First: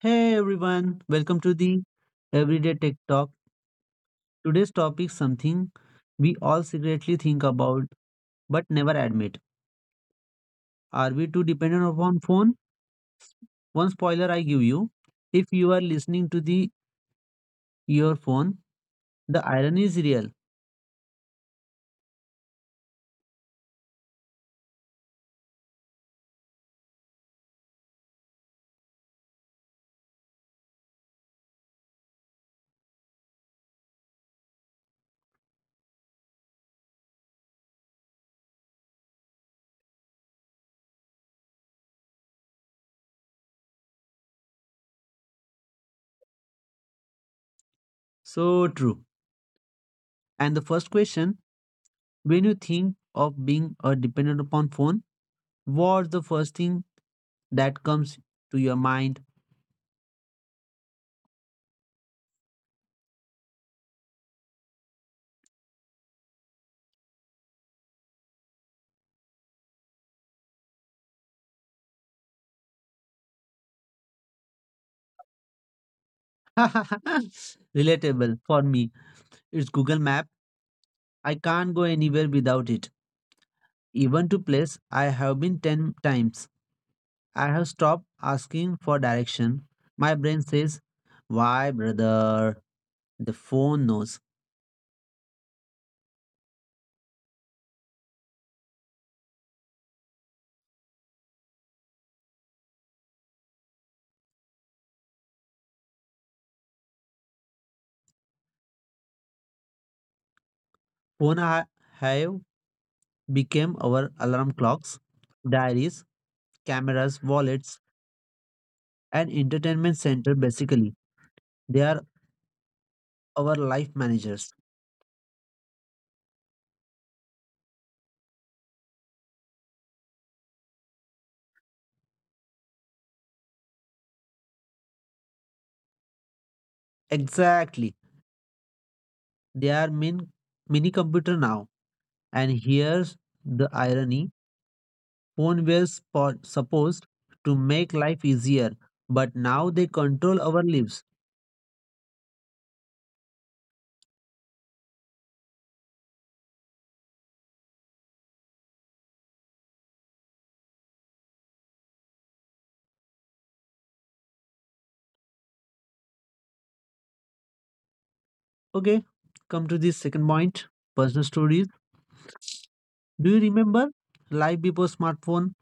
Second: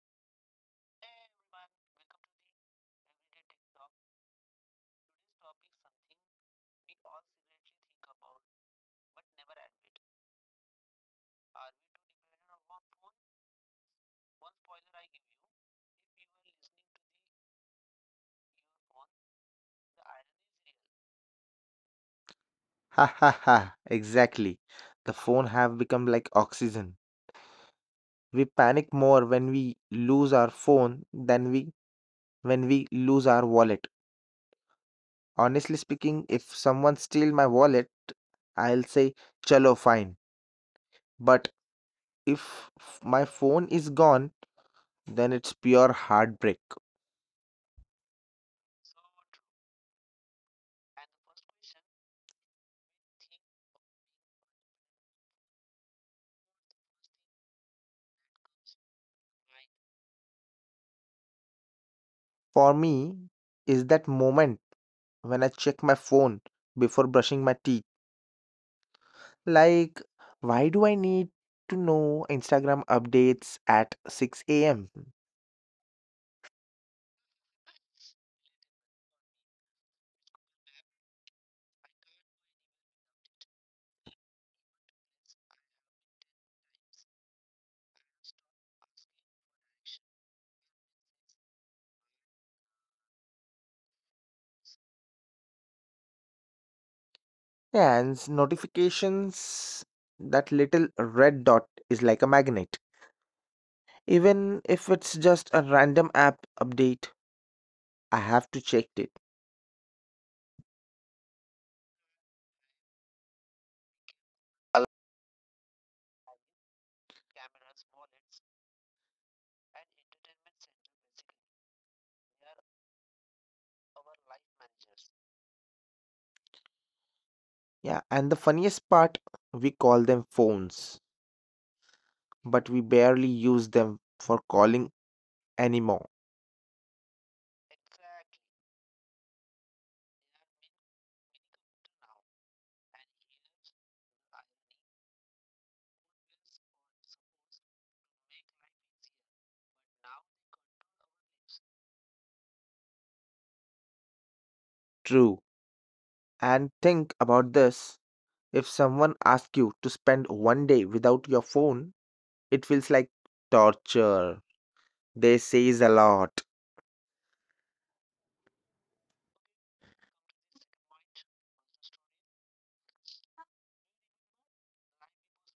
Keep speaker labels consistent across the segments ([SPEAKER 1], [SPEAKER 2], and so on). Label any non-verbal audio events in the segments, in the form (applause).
[SPEAKER 1] Hey everyone, welcome to the Everyday Tech Talk. Today's topic something we all secretly think about but never admit. Are we too dependent upon phone? One spoiler I give you, if you are listening to the your phone, the irony is real.
[SPEAKER 2] Ha ha ha, exactly. The phone have become like oxygen. We panic more when we lose our phone than we when we lose our wallet. Honestly speaking, if someone steal my wallet, I'll say chalo fine. But if my phone is gone, then it's pure heartbreak.
[SPEAKER 1] So true. And the first question, when you think of being a dependent upon phone, what's the first thing that comes to your mind?
[SPEAKER 2] For me, is that moment when I check my phone before brushing my teeth. Like, why do I need to know Instagram updates at 6 a.m.?
[SPEAKER 1] (laughs) Relatable for me. It's Google Map. I can't go anywhere without it. Even to place I have been 10 times. I have stopped asking for direction. My brain says, "Why, brother?" The phone knows.
[SPEAKER 2] And notifications, that little red dot is like a magnet. Even if it's just a random app update, I have to check it.
[SPEAKER 1] Phone ha- have become our alarm clocks, diaries, cameras, wallets, and entertainment center basically. They are our life managers.
[SPEAKER 2] Yeah, and the funniest part, we call them phones, but we barely use them for calling anymore.
[SPEAKER 1] Exactly. They are min- mini computer now. And here's the irony. Supposed to make life easier, but now they control our lives.
[SPEAKER 2] True. And think about this, if someone asks you to spend one day without your phone, it feels like torture. They says a lot.
[SPEAKER 1] Okay, come to the second point personal stories. Do you remember life before smartphone?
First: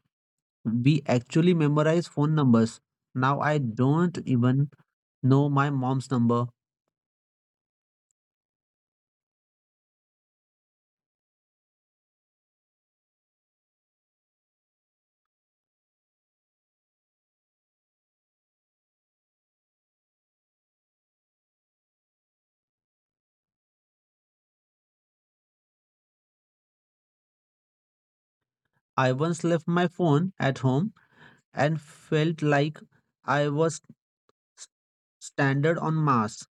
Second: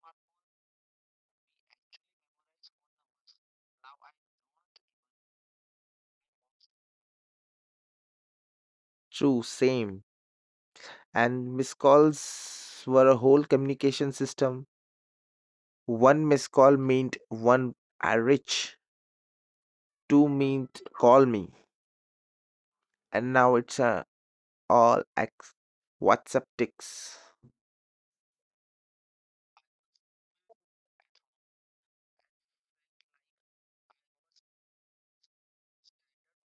[SPEAKER 1] We actually memorize phone numbers. Now I don't even know my mom's number.
[SPEAKER 2] True, same. And missed calls were a whole communication system. One missed call meant one are rich. Two meant call me. And now it's a all ex WhatsApp ticks.
[SPEAKER 1] I once left my phone at home and felt like I was s- stranded on Mars.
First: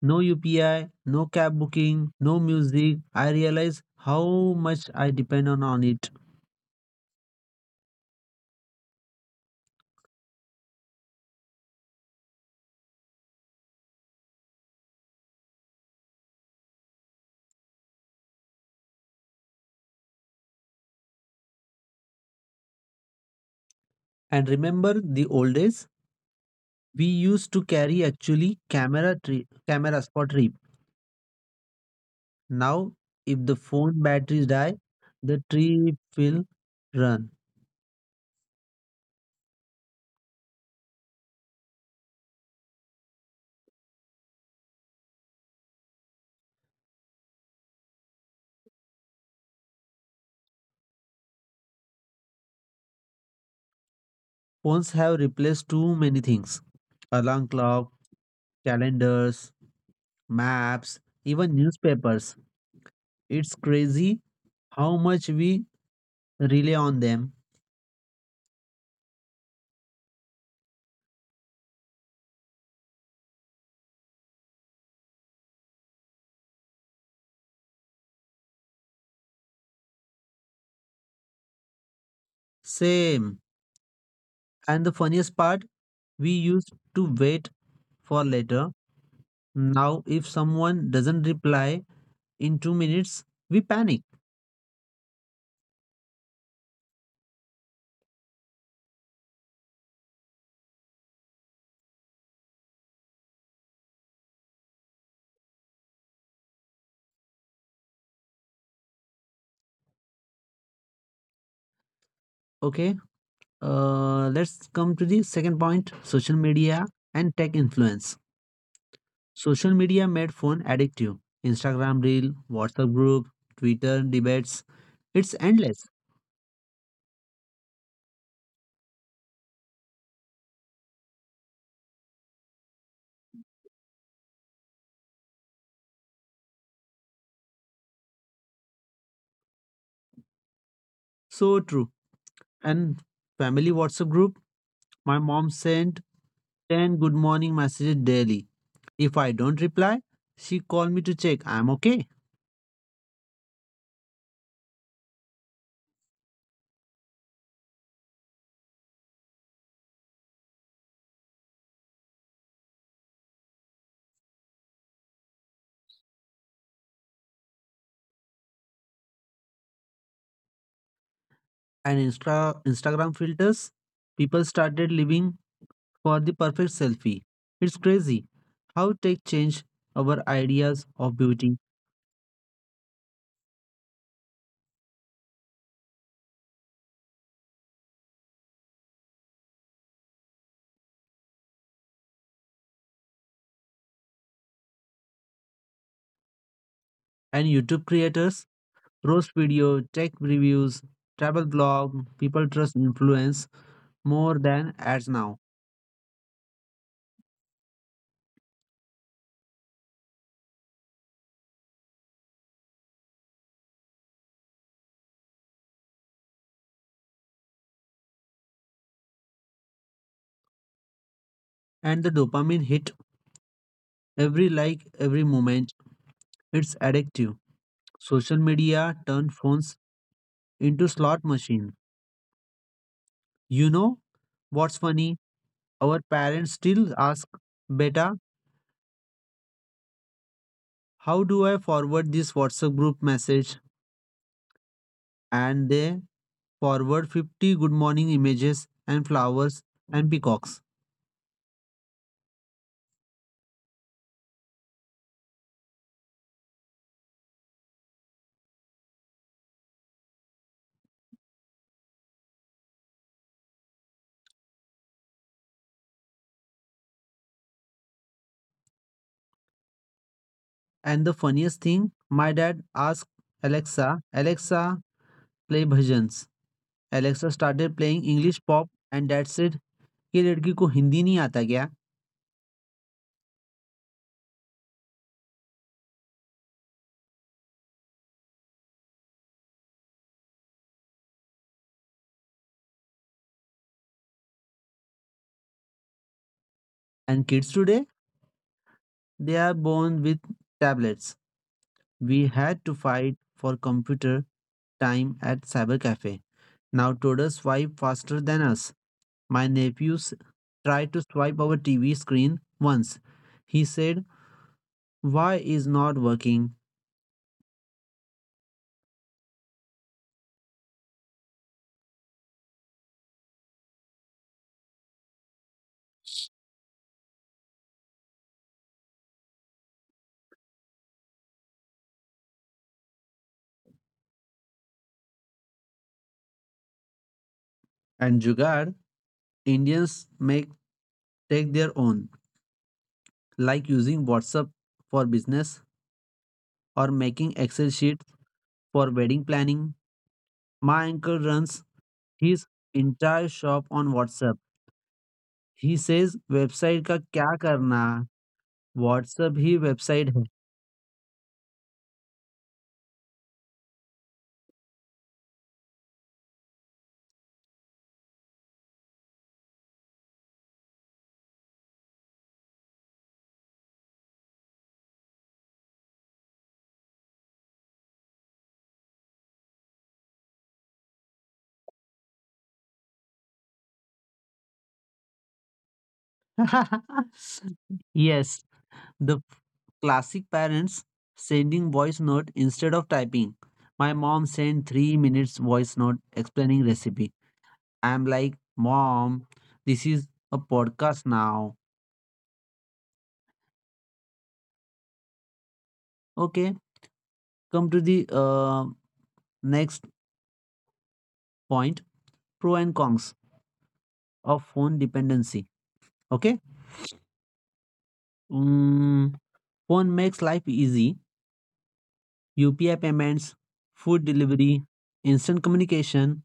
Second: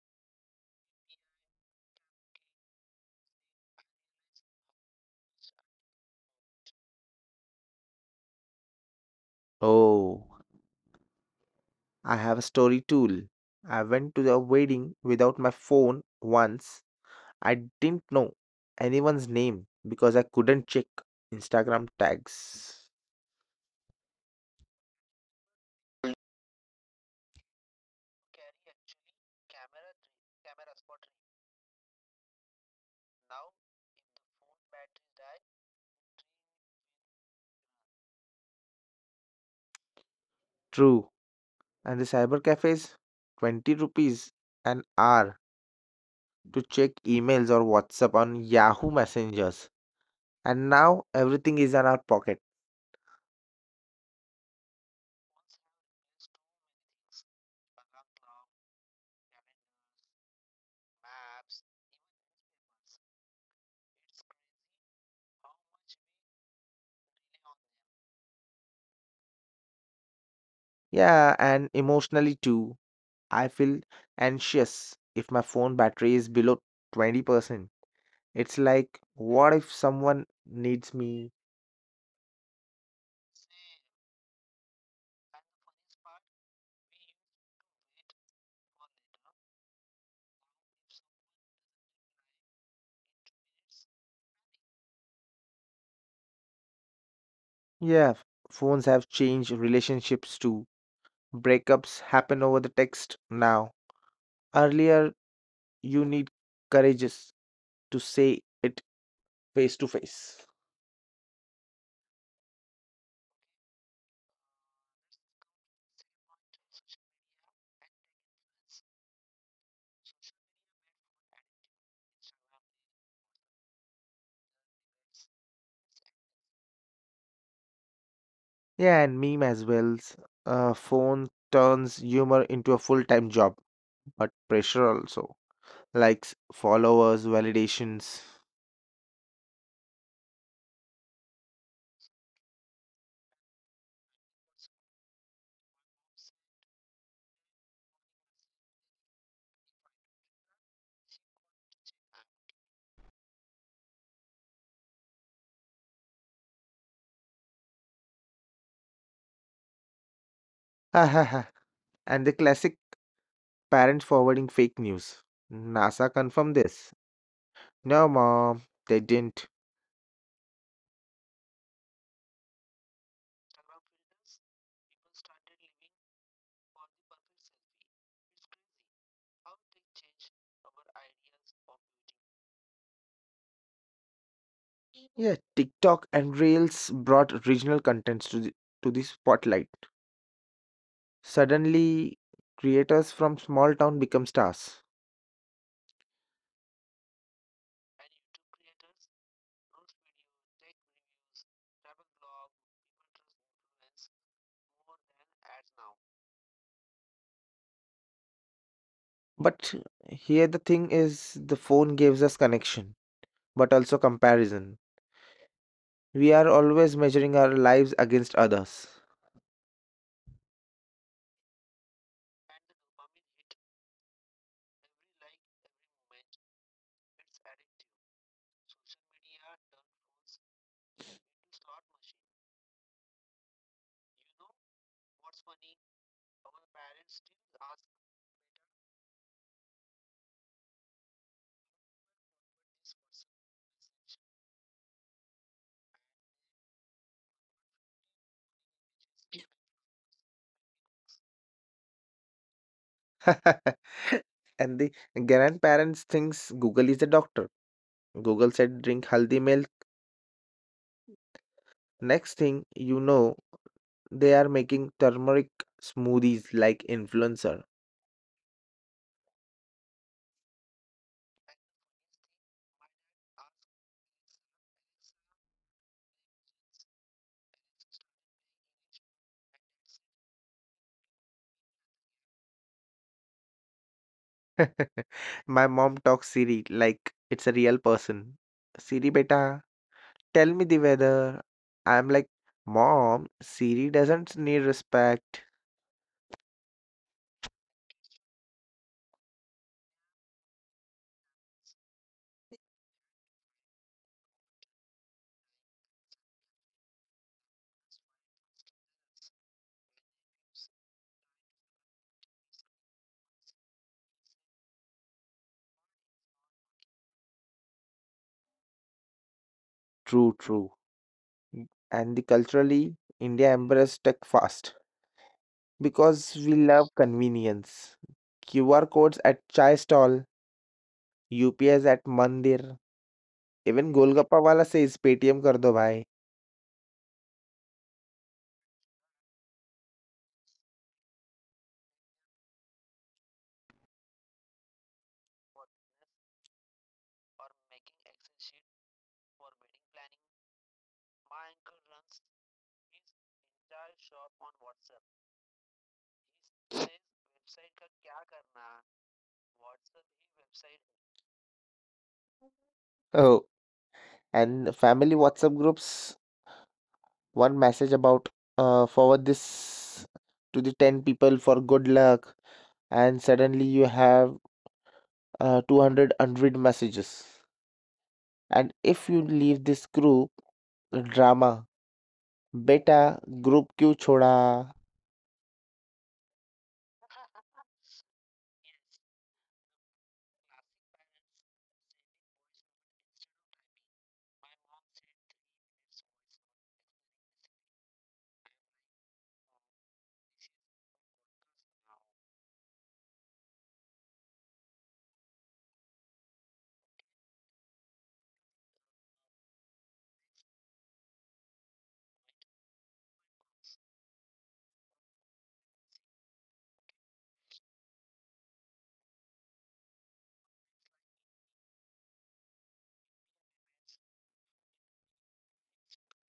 [SPEAKER 1] No UPI, no cab booking, no music. I realize how much I depend on it.
[SPEAKER 2] Oh, I have a story tool. I went to the wedding without my phone once. I didn't know anyone's name because I couldn't check Instagram tags.
[SPEAKER 1] And remember the old days? We used to carry actually camera tri- cameras for trip. Now, if the phone batteries die, the trip will run.
[SPEAKER 2] True. And the cyber cafes, 20 rupees an hour to check emails or WhatsApp on Yahoo Messengers. And now everything is in our pocket.
[SPEAKER 1] Phones have replaced too many things. Alarm clock, calendars, maps, even newspapers. It's crazy how much we rely on them.
[SPEAKER 2] Yeah, and emotionally too. I feel anxious if my phone battery is below 20%. It's like, what if someone needs me?
[SPEAKER 1] Same. And the funniest part, we used to wait for later. Now, if someone doesn't reply in 2 minutes, we panic.
[SPEAKER 2] Yeah, phones have changed relationships too. Breakups happen over the text now. Earlier, you need courageous to say it face to face.
[SPEAKER 1] Okay, let's come to the second point social media and tech influence. Social media made phone addictive. Instagram reel, WhatsApp group, Twitter debates. It's endless.
[SPEAKER 2] Yeah, and meme as well. Phone turns humor into a full-time job, but pressure also. Likes, followers, validations. (laughs)
[SPEAKER 1] So true. And family WhatsApp group, my mom sent 10 good morning messages daily. If I don't reply, she called me to check I'm okay.
[SPEAKER 2] Ha ha ha. And the classic parents forwarding fake news. NASA confirmed this. No, mom, they didn't.
[SPEAKER 1] Instagram filters, people started living for the perfect selfie. It's crazy how tech changed our ideas of beauty.
[SPEAKER 2] Yeah, TikTok and Reels brought regional contents to the spotlight. Suddenly, creators from small town become stars.
[SPEAKER 1] And YouTube creators, roast video, tech reviews, travel blog, people trust influence more than ads now.
[SPEAKER 2] But here the thing is, the phone gives us connection but also comparison. We are always measuring our lives against others.
[SPEAKER 1] And the dopamine hit every like, every moment. It's addictive. Social media turned phones into slot machine. You know what's funny? Our parents still ask, Beta, how do I forward this WhatsApp group message? And they forward 50 good morning images and flowers and peacocks.
[SPEAKER 2] (laughs) And the grandparents thinks Google is a doctor. Google said drink healthy milk. Next thing you know, they are making turmeric smoothies like influencer.
[SPEAKER 1] And the funniest thing, my dad asked Alexa, Alexa, play bhajans. Alexa started playing English pop and dad said, ये लड़की को हिंदी नहीं आता क्या?
[SPEAKER 2] (laughs) My mom talks Siri like it's a real person. Siri beta, tell me the weather. I'm like, Mom, Siri doesn't need respect.
[SPEAKER 1] And kids today, they are born with tablets. We had to fight for computer time at cyber cafe. Now toddlers swipe faster than us. My nephews tried to swipe our TV screen once. He said, "Why is not working?"
[SPEAKER 2] True, true. And the culturally, India embraced tech fast because we love convenience. QR codes at chai stall, UPIs at mandir, even Golgappa wala says Paytm kar do bhai.
[SPEAKER 1] And Jugaad, Indians make take their own, like using WhatsApp for business or making Excel sheets for wedding planning. My uncle runs his entire shop on WhatsApp. He says, "Website का क्या करना WhatsApp ही website है।"
[SPEAKER 2] Oh, and family WhatsApp groups, one message about forward this to the 10 people for good luck and suddenly you have 200 unread messages. And if you leave this group, drama Beta, Group Q Choda.
[SPEAKER 1] (laughs) Yes, the classic parents sending voice note instead of typing. My mom sent 3 minutes voice note explaining recipe. I'm like, "Mom, this is a podcast now." Okay, come to the uh, next point, pro and cons of phone dependency. Okay? Mm, Phone makes life easy. UPI payments, food delivery, instant communication,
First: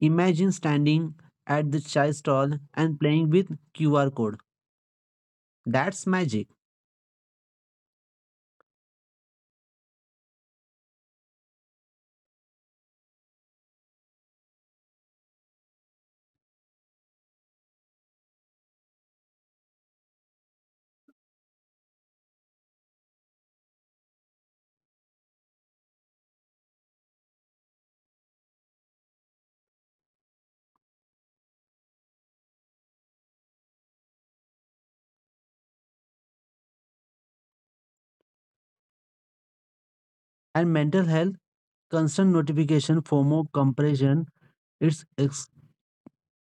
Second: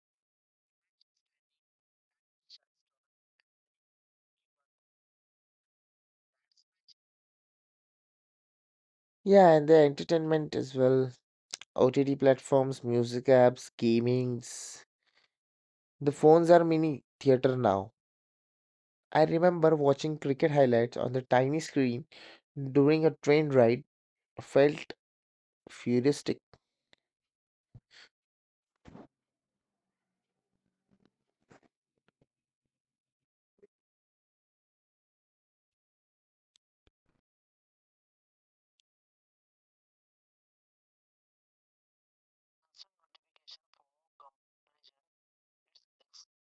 [SPEAKER 1] Imagine standing at the chai stall and playing with QR code. That's magic.
[SPEAKER 2] Yeah, and the entertainment as well. OTT platforms, music apps, gamings. The phones are mini theater now. I remember watching cricket highlights on the tiny screen during a train ride. Felt futuristic.
[SPEAKER 1] And mental health, constant notification, FOMO, comparison. It's ex-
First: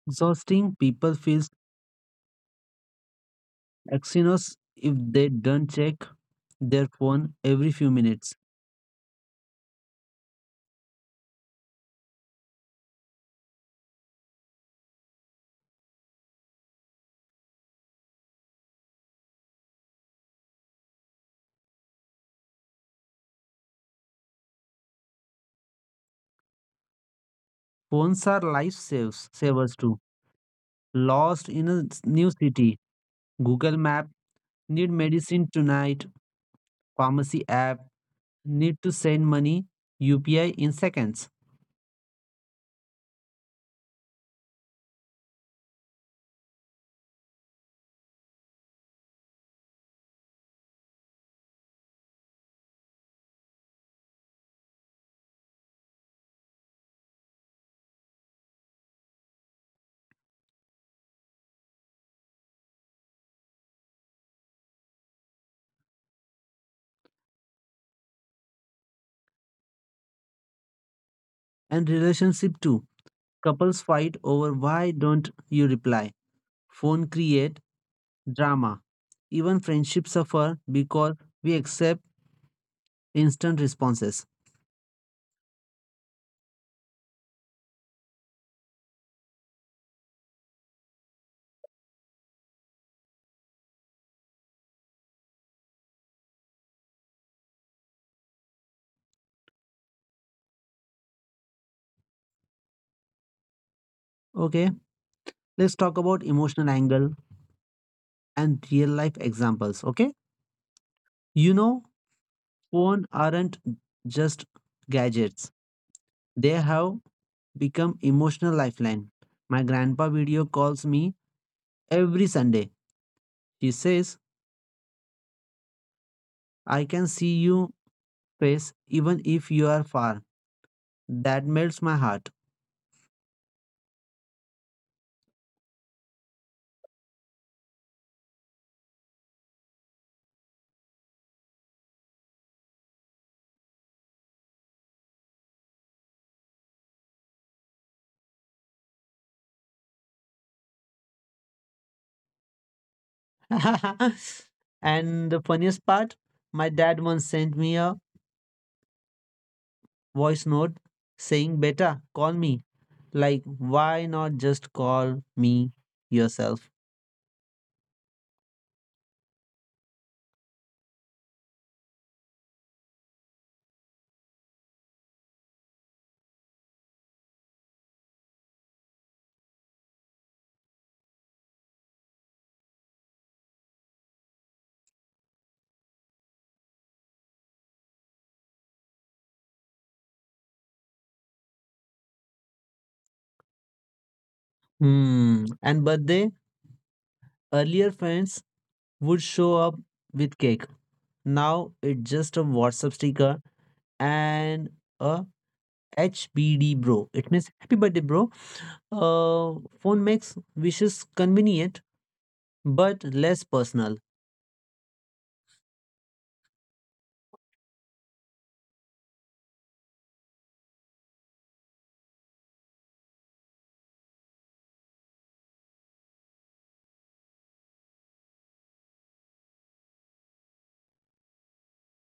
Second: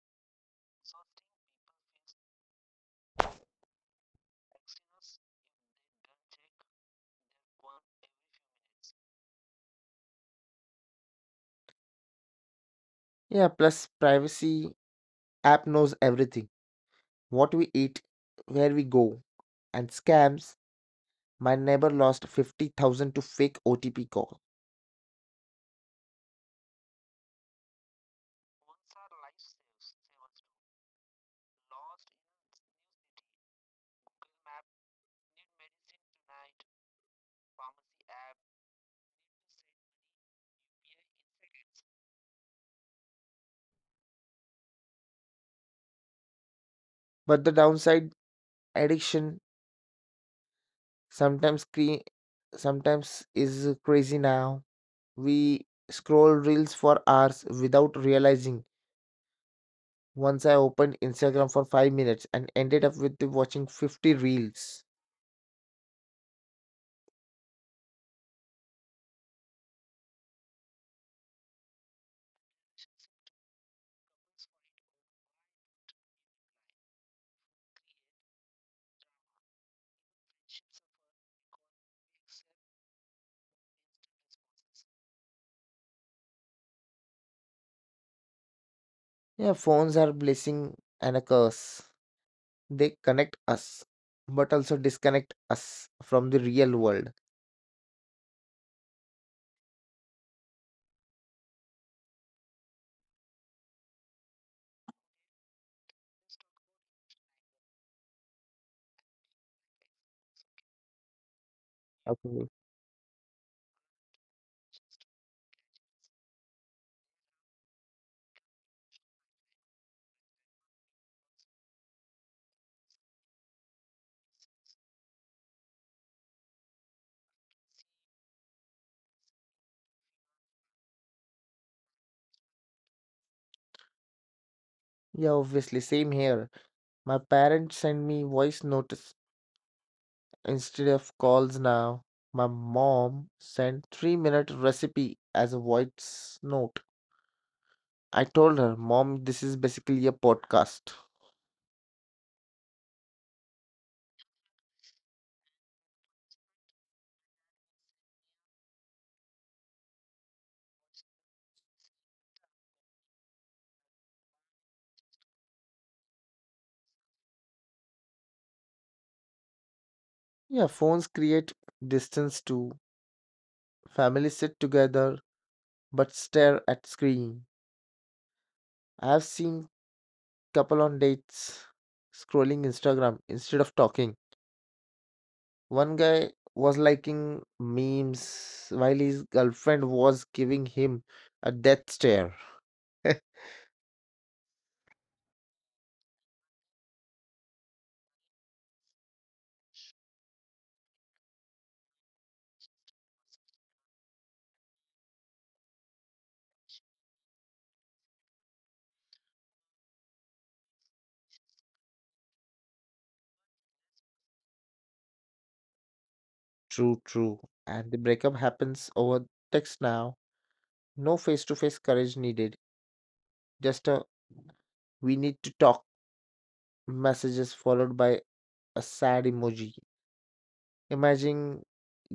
[SPEAKER 1] exhausting. People feel anxious if they don't check their phone every few minutes.
[SPEAKER 2] Yeah, plus privacy app knows everything, what we eat, where we go, and scams. My neighbor lost 50,000 to fake OTP call.
[SPEAKER 1] Phones are life saves, savers too. Lost in a s- new city. Google Map. Need medicine tonight. Pharmacy app. Need to send money. UPI in seconds.
[SPEAKER 2] But the downside, addiction sometimes cre- sometimes is crazy now. We scroll reels for hours without realizing. Once I opened Instagram for 5 minutes and ended up with watching 50 reels.
[SPEAKER 1] And relationship too Couples fight over why don't you reply. Phone create drama. Even friendships suffer because we accept instant responses.
[SPEAKER 2] Yeah, phones are blessing and a curse. They connect us but also disconnect us from the real world.
[SPEAKER 1] Okay, let's talk about emotional angle and real life examples. Okay, you know,
[SPEAKER 2] How?
[SPEAKER 1] phone aren't just gadgets. They have become emotional lifeline. My grandpa video calls me every Sunday. He says, I can see you face even if you are far. That melts my heart.
[SPEAKER 2] Yeah, obviously, same here. My parents send me voice notice instead of calls now. My mom sent 3-minute recipe as a voice note. I told her, Mom, this is basically a podcast.
[SPEAKER 1] (laughs) and the funniest part, my dad once sent me a voice note saying, Beta, call me. Like, why not just call me yourself?
[SPEAKER 2] Yeah, phones create distance too. Families sit together but stare at screen. I've seen couple on dates scrolling Instagram instead of talking. One guy was liking memes while his girlfriend was giving him a death stare. (laughs)
[SPEAKER 1] Hmm. And birthday, earlier friends would show up with cake. Now it's just a WhatsApp sticker and a HBD bro. It means happy birthday, bro. Phone makes wishes convenient but less personal.
[SPEAKER 2] True, true. And the breakup happens over text now. No face to face courage needed. Just a we need to talk messages followed by a sad emoji. Imagine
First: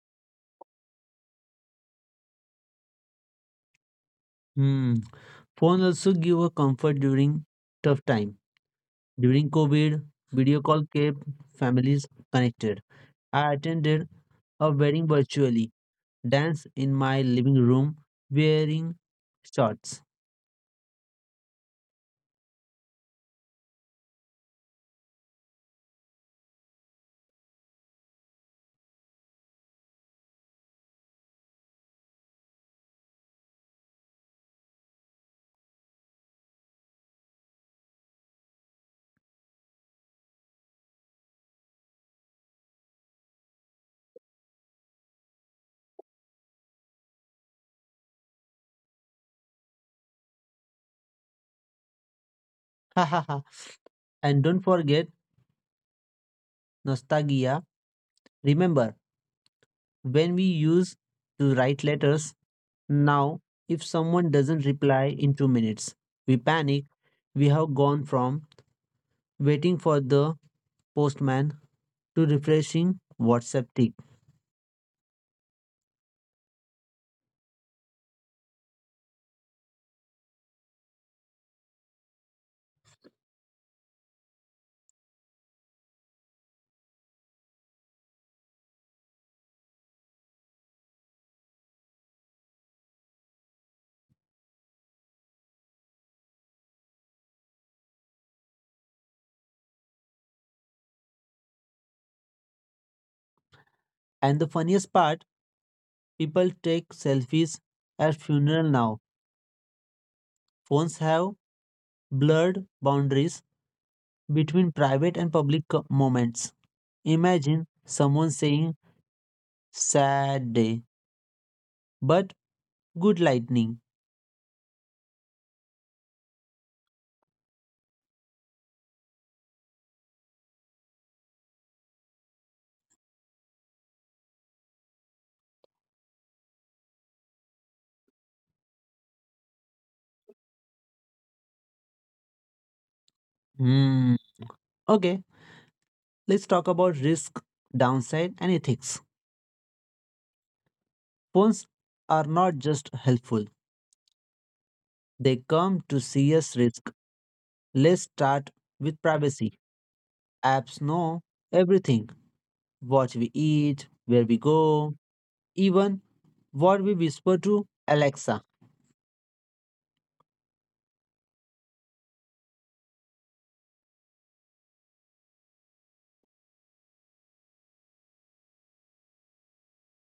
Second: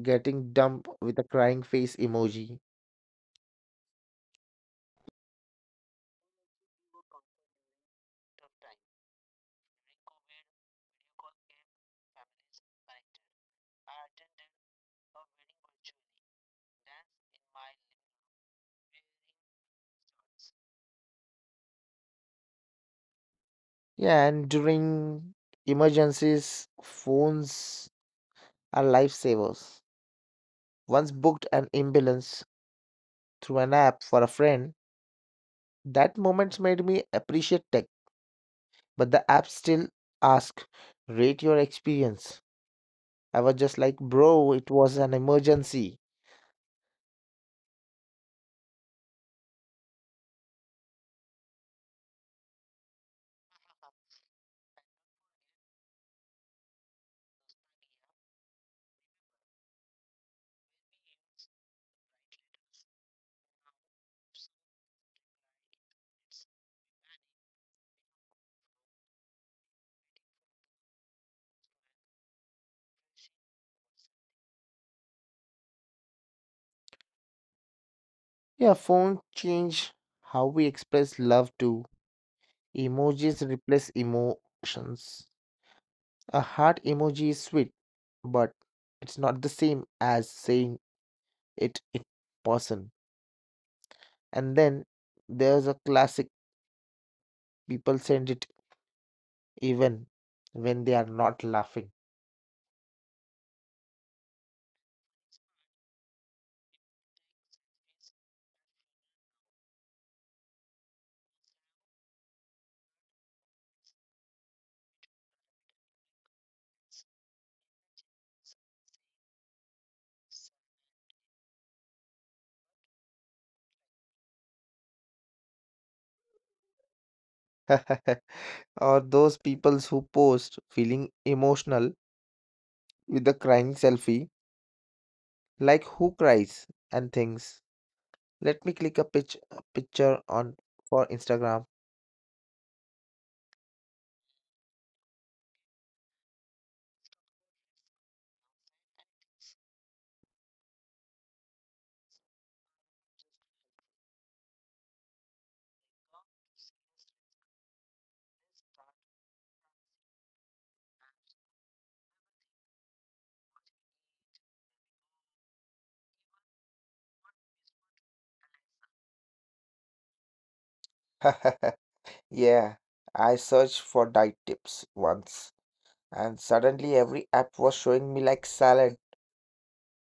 [SPEAKER 2] getting dumped with a crying face emoji.
[SPEAKER 1] Hmm. Phone also give a comfort during tough time. During COVID, video call kept families connected. I attended a wedding virtually, dance in my living room wearing shorts. (laughs)
[SPEAKER 2] Yeah, and during emergencies, phones are lifesavers. Once booked an ambulance through an app for a friend, that moment made me appreciate tech. But the app still asked, rate your experience. I was just like, bro, it was an emergency.
[SPEAKER 1] Ha ha ha. And don't forget nostalgia. Remember when we used to write letters now, if someone doesn't reply in 2 minutes, we panic. We have gone from waiting for the postman to refreshing WhatsApp tick.
[SPEAKER 2] Yeah, phone changed how we express love too. Emojis replace emotions. A heart emoji is sweet, but it's not the same as saying it in person. And then there's a classic people send it even when they are not laughing.
[SPEAKER 1] And the funniest part, people take selfies at funeral now. Phones have blurred boundaries between private and public co- moments. Imagine someone saying sad day, but good lightning.
[SPEAKER 2] (laughs) Or those people who post feeling emotional with the crying selfie, like who cries and thinks, let me click a picture on for Instagram.
[SPEAKER 1] Hmm. Okay, let's talk about risk, downside, and ethics. Phones are not just helpful, they come to serious risk Let's start with privacy. Apps know everything what we eat, where we go, even what we whisper to Alexa.
[SPEAKER 2] (laughs) Yeah, I searched for diet tips once, and suddenly every app was showing me like salad.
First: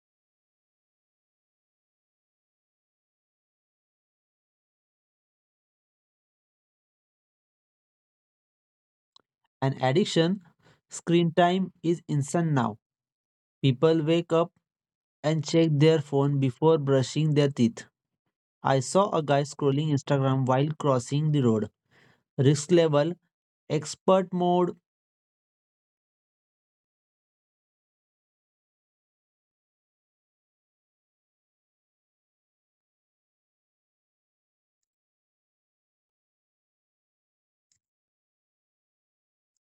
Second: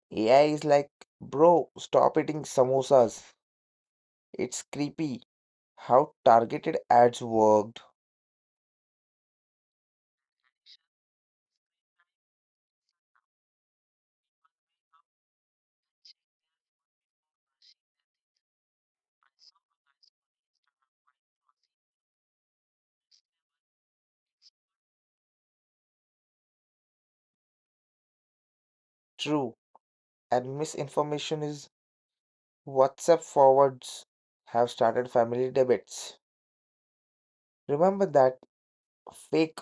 [SPEAKER 2] AI is like, bro, stop eating samosas. It's creepy how targeted ads worked.
[SPEAKER 1] An addiction, screen time is instant now. People wake up and check their phone before brushing their teeth. I saw a guy scrolling Instagram while crossing the road. Risk level, expert mode.
[SPEAKER 2] True, and misinformation is WhatsApp forwards have started family debates. Remember that fake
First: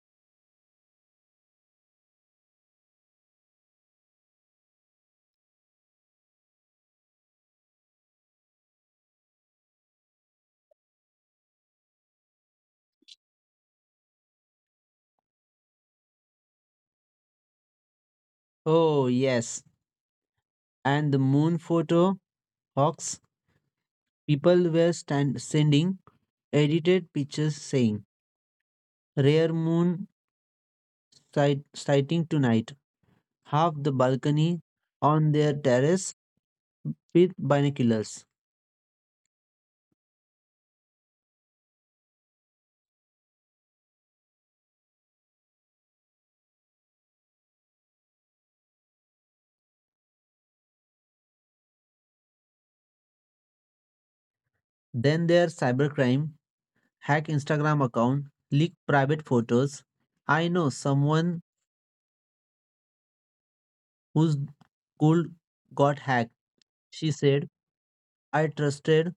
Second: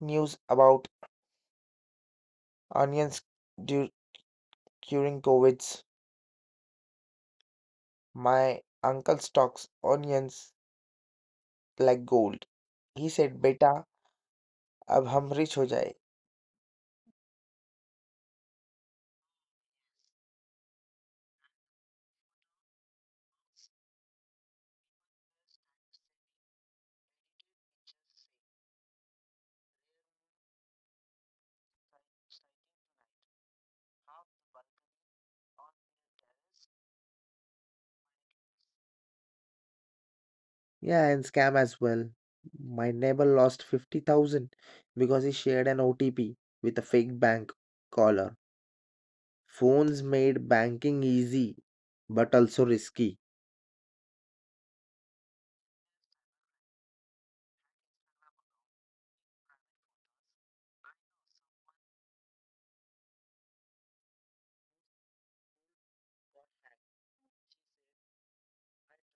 [SPEAKER 2] news about onions du- during COVIDs? My uncle stocks onions like gold. He said, Beta, ab hum rich ho jaye.
[SPEAKER 1] Oh, yes. And the moon photo hawks people were stand- sending edited pictures saying, Rare moon sighting tonight. Half the balcony on their terrace with binoculars.
[SPEAKER 2] Yeah, and scam as well. My neighbor lost 50,000 because he shared an OTP with a fake bank caller. Phones made banking easy but also risky.
[SPEAKER 1] Then their cybercrime, hack Instagram account, leak private photos. I know someone whose school got hacked. She said, I trusted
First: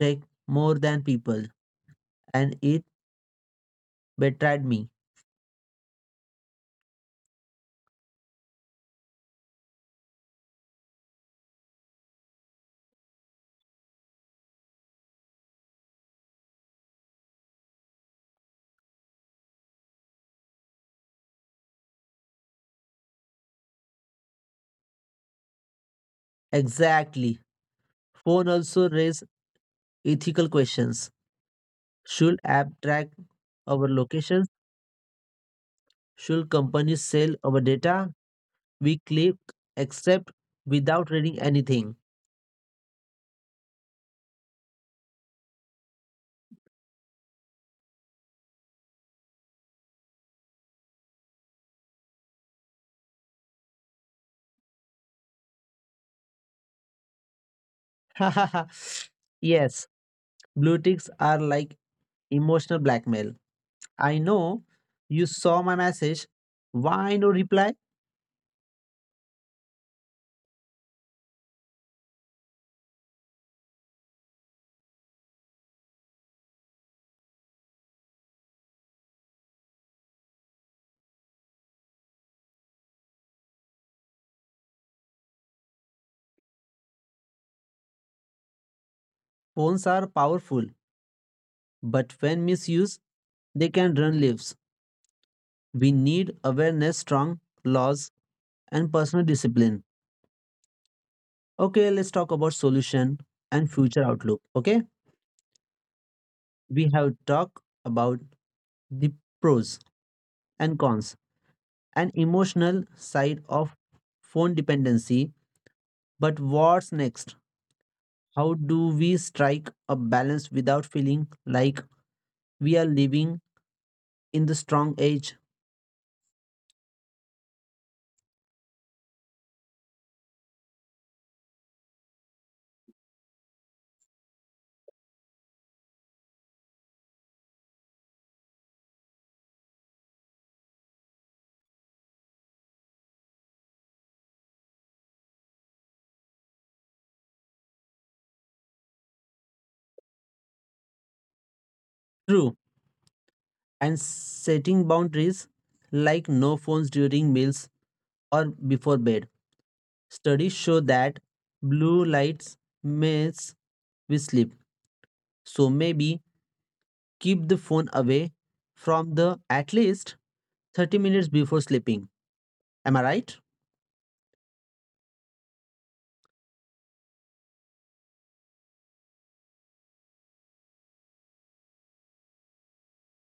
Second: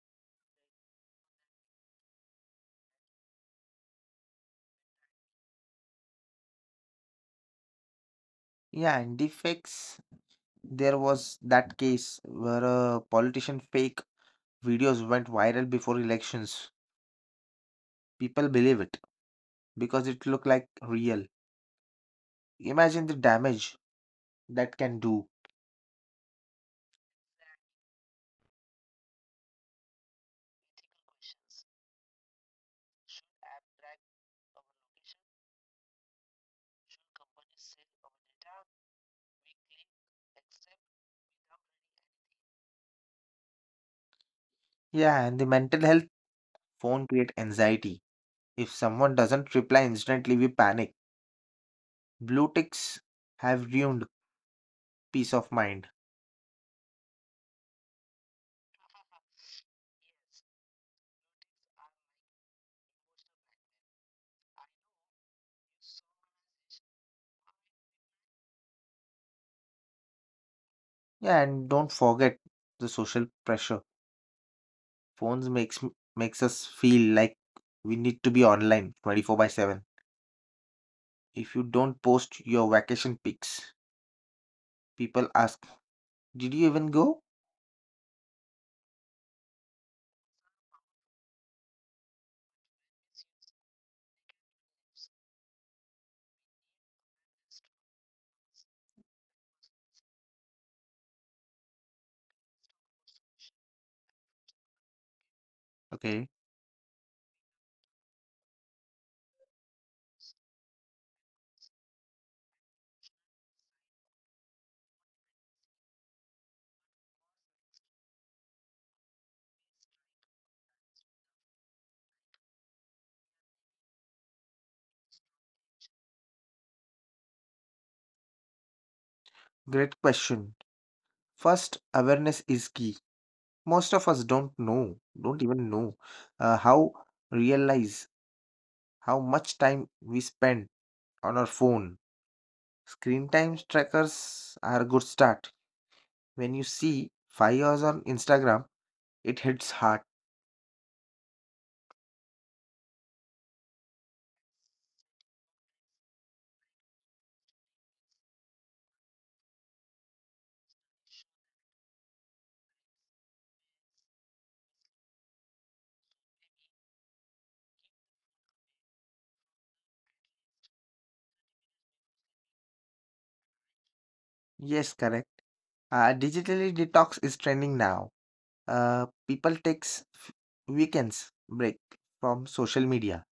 [SPEAKER 1] tech more than people and it betrayed me.
[SPEAKER 2] Yeah, and defects. There was that case where a politician fake videos went viral before elections. People believe it because it looked like real. Imagine the damage that can do.
[SPEAKER 1] Exactly. Phone also raise ethical questions. Should app track our location? Should companies sell our data? We click accept without reading anything.
[SPEAKER 2] Yeah, and the mental health phone create anxiety. If someone doesn't reply instantly, we panic. Blue ticks have ruined peace of mind.
[SPEAKER 1] (laughs) yes, blue ticks are like emotional blackmail. I know you saw my message. Why no reply?
[SPEAKER 2] Yeah, and don't forget the social pressure. Phones makes us feel like we need to be online 24 by 7. If you don't post your vacation pics, people ask, did you even go?
[SPEAKER 1] Phones are powerful, but when misused, they can run lives. We need awareness, strong laws, and personal discipline. Okay, let's talk about solution and future outlook. Okay,
[SPEAKER 2] Okay,
[SPEAKER 1] we have talked about the pros and cons an emotional side of phone dependency but what's next how do we strike a balance without feeling like we are living in the strong age
[SPEAKER 2] great question. First, awareness is key. Most of us don't even know how realize how much time we spend on our phone. Screen time trackers are a good start. When you see 5 hours on Instagram, it hits hard.
[SPEAKER 1] true and setting boundaries like no phones during meals or before bed studies show that blue lights mess with sleep so maybe keep the phone away from the at least 30 minutes before sleeping am I right
[SPEAKER 2] Yes, correct. Digitally detox is trending now, people takes weekends break from social media.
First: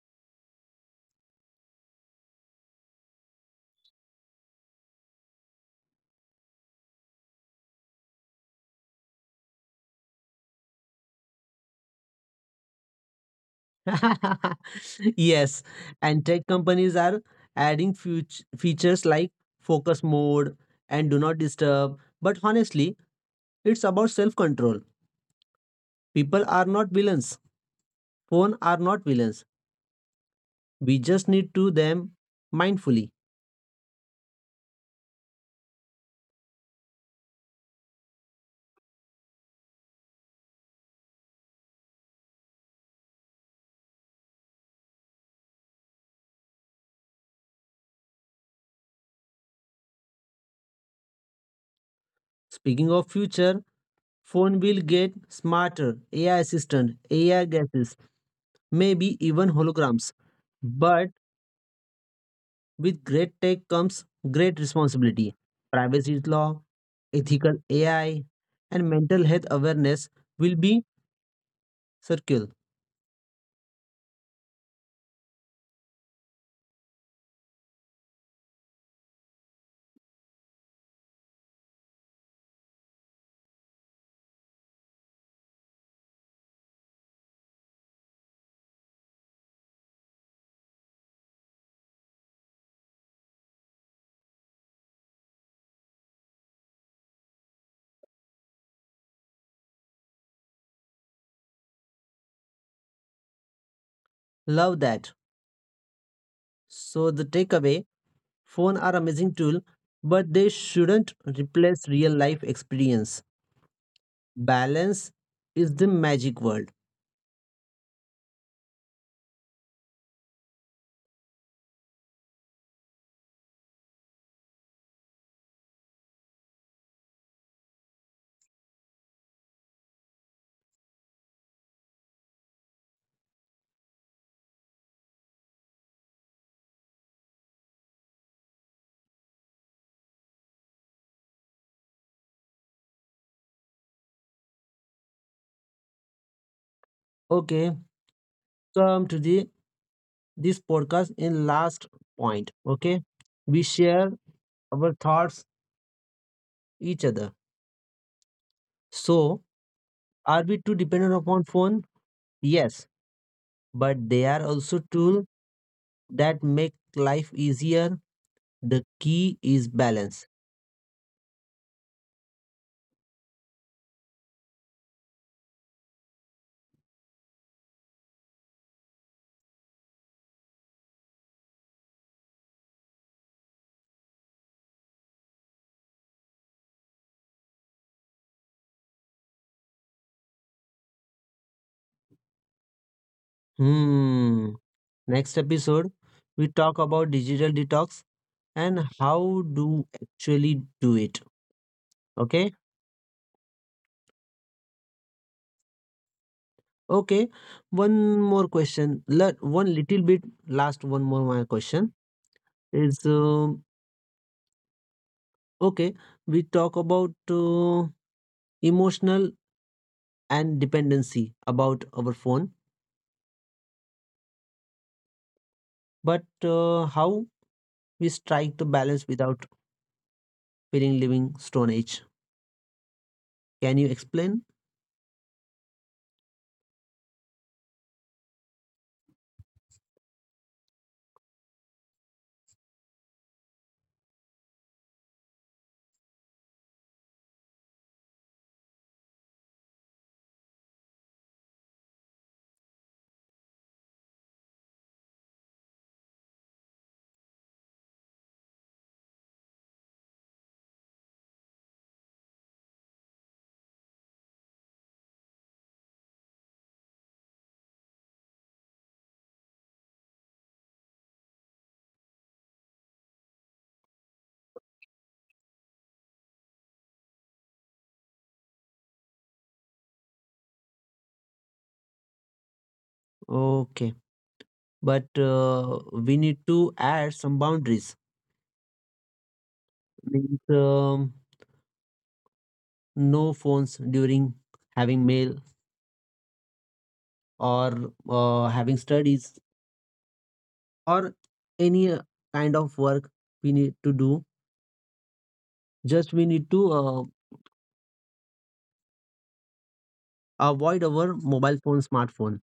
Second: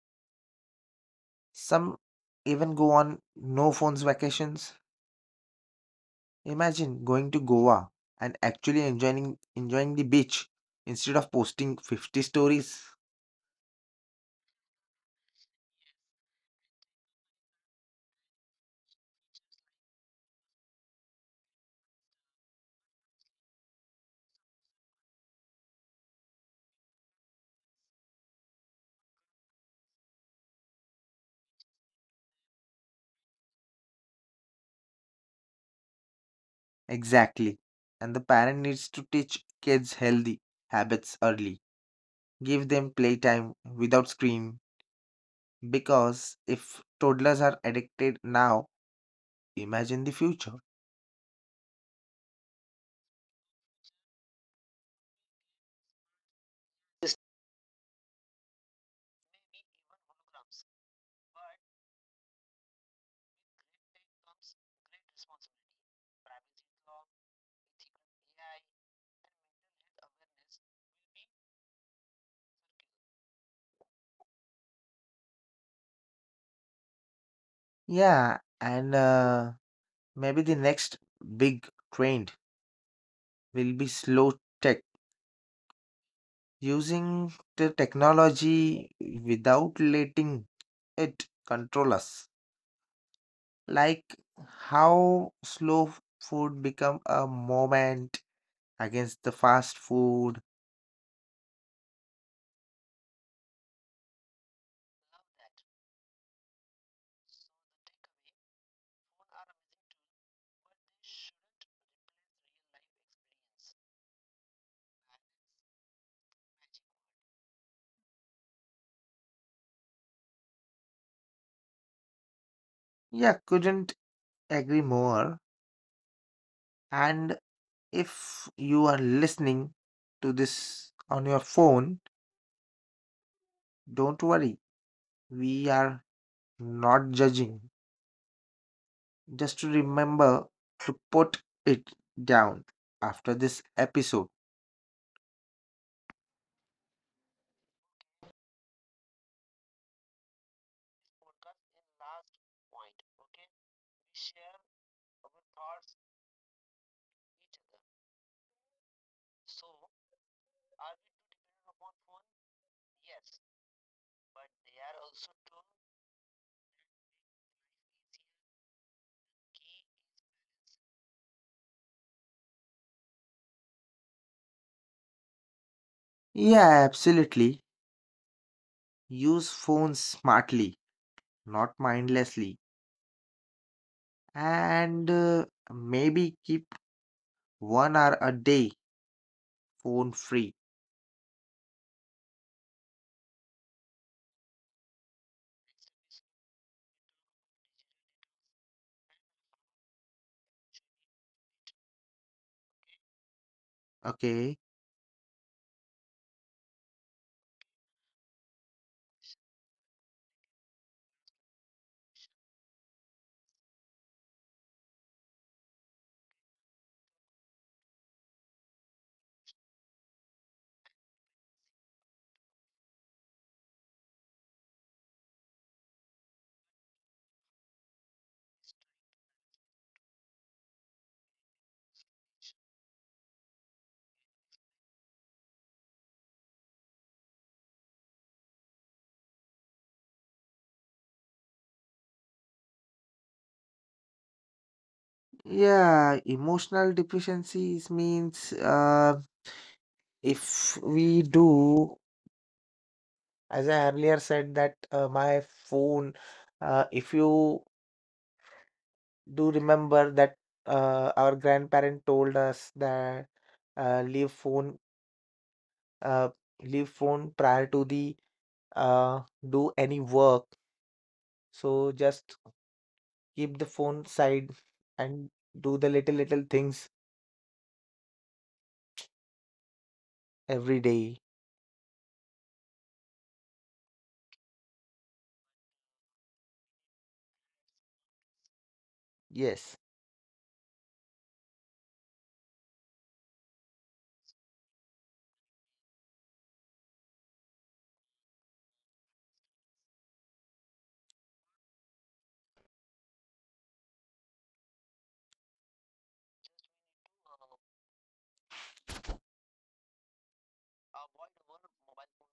[SPEAKER 2] Some even go on no phones vacations. Imagine going to Goa and actually enjoying the beach instead of posting 50 stories.
[SPEAKER 1] (laughs) Yes, and tech companies are adding features like focus mode and do not disturb. But honestly, it's about self control. People are not villains. Phone are not villains. We just need to them mindfully.
[SPEAKER 2] Exactly. And the parent needs to teach kids healthy habits early. Give them playtime without screen because if toddlers are addicted now, imagine the future.
[SPEAKER 1] Speaking of future, phone will get smarter, AI assistant, AI glasses, maybe even holograms. But With great tech comes great responsibility. Privacy law, ethical AI, and mental health awareness will be circular.
[SPEAKER 2] Yeah, and maybe the next big trend will be slow tech, using the technology without letting it control us. Like how slow food become a moment against the fast food.
[SPEAKER 1] Love that. So the takeaway, phone are amazing tool, but they shouldn't replace real life experience. Balance is the magic word.
[SPEAKER 2] Yeah, couldn't agree more. And if you are listening to this on your phone, don't worry. We are not judging. Just to remember to put it down after this episode.
[SPEAKER 1] Okay, come to the this podcast in last point. Okay, we share our thoughts each other. So are we too dependent upon phone? Yes, but they are also tools that make life easier. The key is balance.
[SPEAKER 2] Yeah, absolutely. Use phones smartly, not mindlessly. And maybe keep 1 hour a day phone free.
[SPEAKER 1] Hmm. Next episode, we talk about digital detox and how do actually do it. Okay.
[SPEAKER 2] Okay.
[SPEAKER 1] Okay. One more question. Let one little bit. Last one more my question is okay. We talk about emotional and dependency about our phone, but how we strike the balance without feeling living stone age. Can you explain?
[SPEAKER 2] Yeah, emotional deficiencies means if we do, as I earlier said, that my phone, if you do remember that our grandparent told us that uh, leave phone uh, leave phone prior to the uh, do any work, so just keep the phone side and do the little little things every day.
[SPEAKER 1] Okay, but we need to add some boundaries.
[SPEAKER 2] Yes.
[SPEAKER 1] Means no phones during having mail or having studies or any kind of work we need to do. Just we need to avoid our mobile phone, smartphone,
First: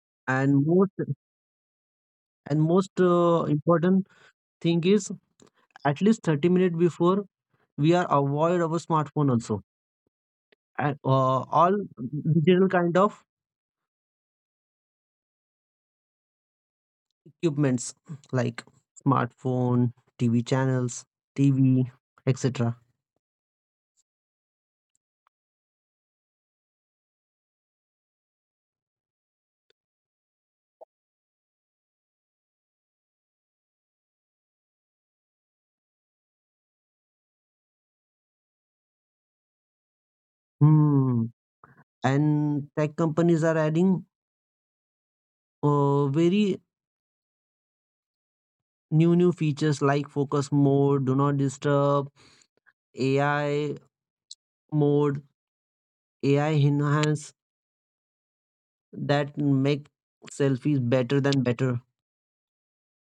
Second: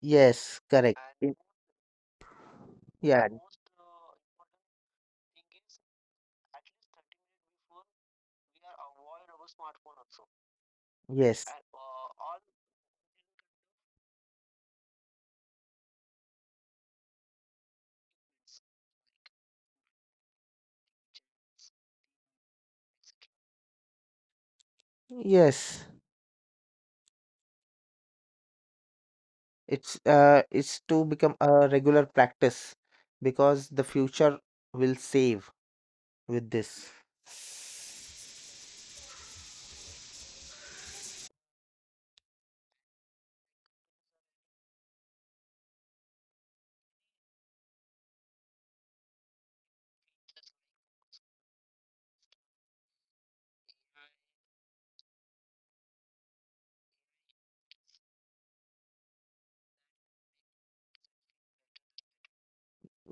[SPEAKER 2] Yes,
[SPEAKER 1] and most
[SPEAKER 2] correct.
[SPEAKER 1] and most
[SPEAKER 2] Yeah.
[SPEAKER 1] important thing is at least 30 minutes before we are avoid our smartphone also and
[SPEAKER 2] Yes.
[SPEAKER 1] all digital kind of equipments like smartphone, TV channels, TV, etc.
[SPEAKER 2] Yes, it's to become a regular practice because the future will save with this.
[SPEAKER 1] Hmm. And tech companies are adding very new new features like focus mode, do not disturb, AI mode, AI enhance that make selfies better than better.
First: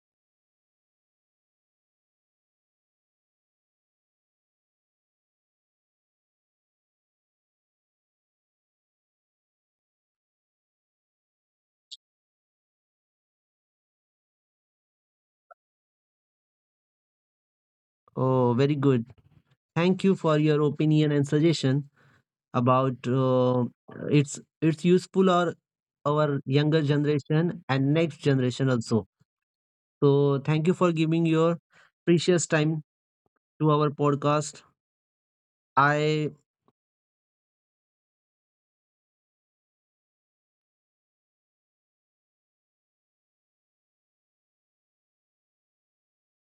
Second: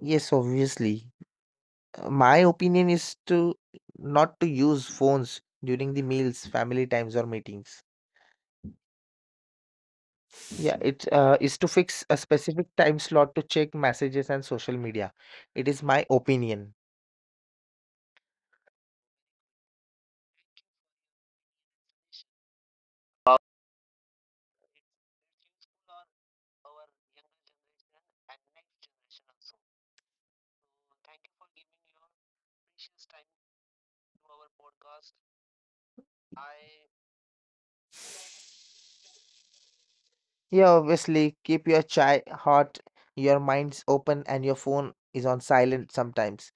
[SPEAKER 2] Yes, obviously. My opinion is to not to use phones during the meals, family times, or meetings. Yeah, it is to fix a specific time slot to check messages and social media. It is my opinion.
[SPEAKER 1] Oh, very good. Thank you for your opinion and suggestion. About it's useful or our younger generation and next generation also. So thank you for giving your precious time to our podcast. I
[SPEAKER 2] Yeah, obviously, keep your chai hot, your mind's open, and your phone is on silent sometimes.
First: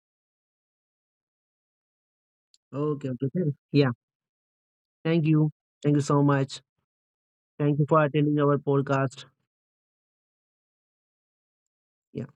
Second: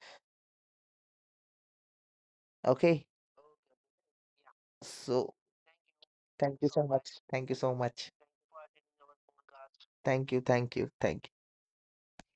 [SPEAKER 2] Okay,
[SPEAKER 1] okay okay thank- yeah thank
[SPEAKER 2] so
[SPEAKER 1] you thank you so
[SPEAKER 2] thank
[SPEAKER 1] much.
[SPEAKER 2] you so much. Thank you so
[SPEAKER 1] Thank you for
[SPEAKER 2] much.
[SPEAKER 1] attending our podcast.
[SPEAKER 2] Thank you, thank you, thank you.
[SPEAKER 1] Yeah.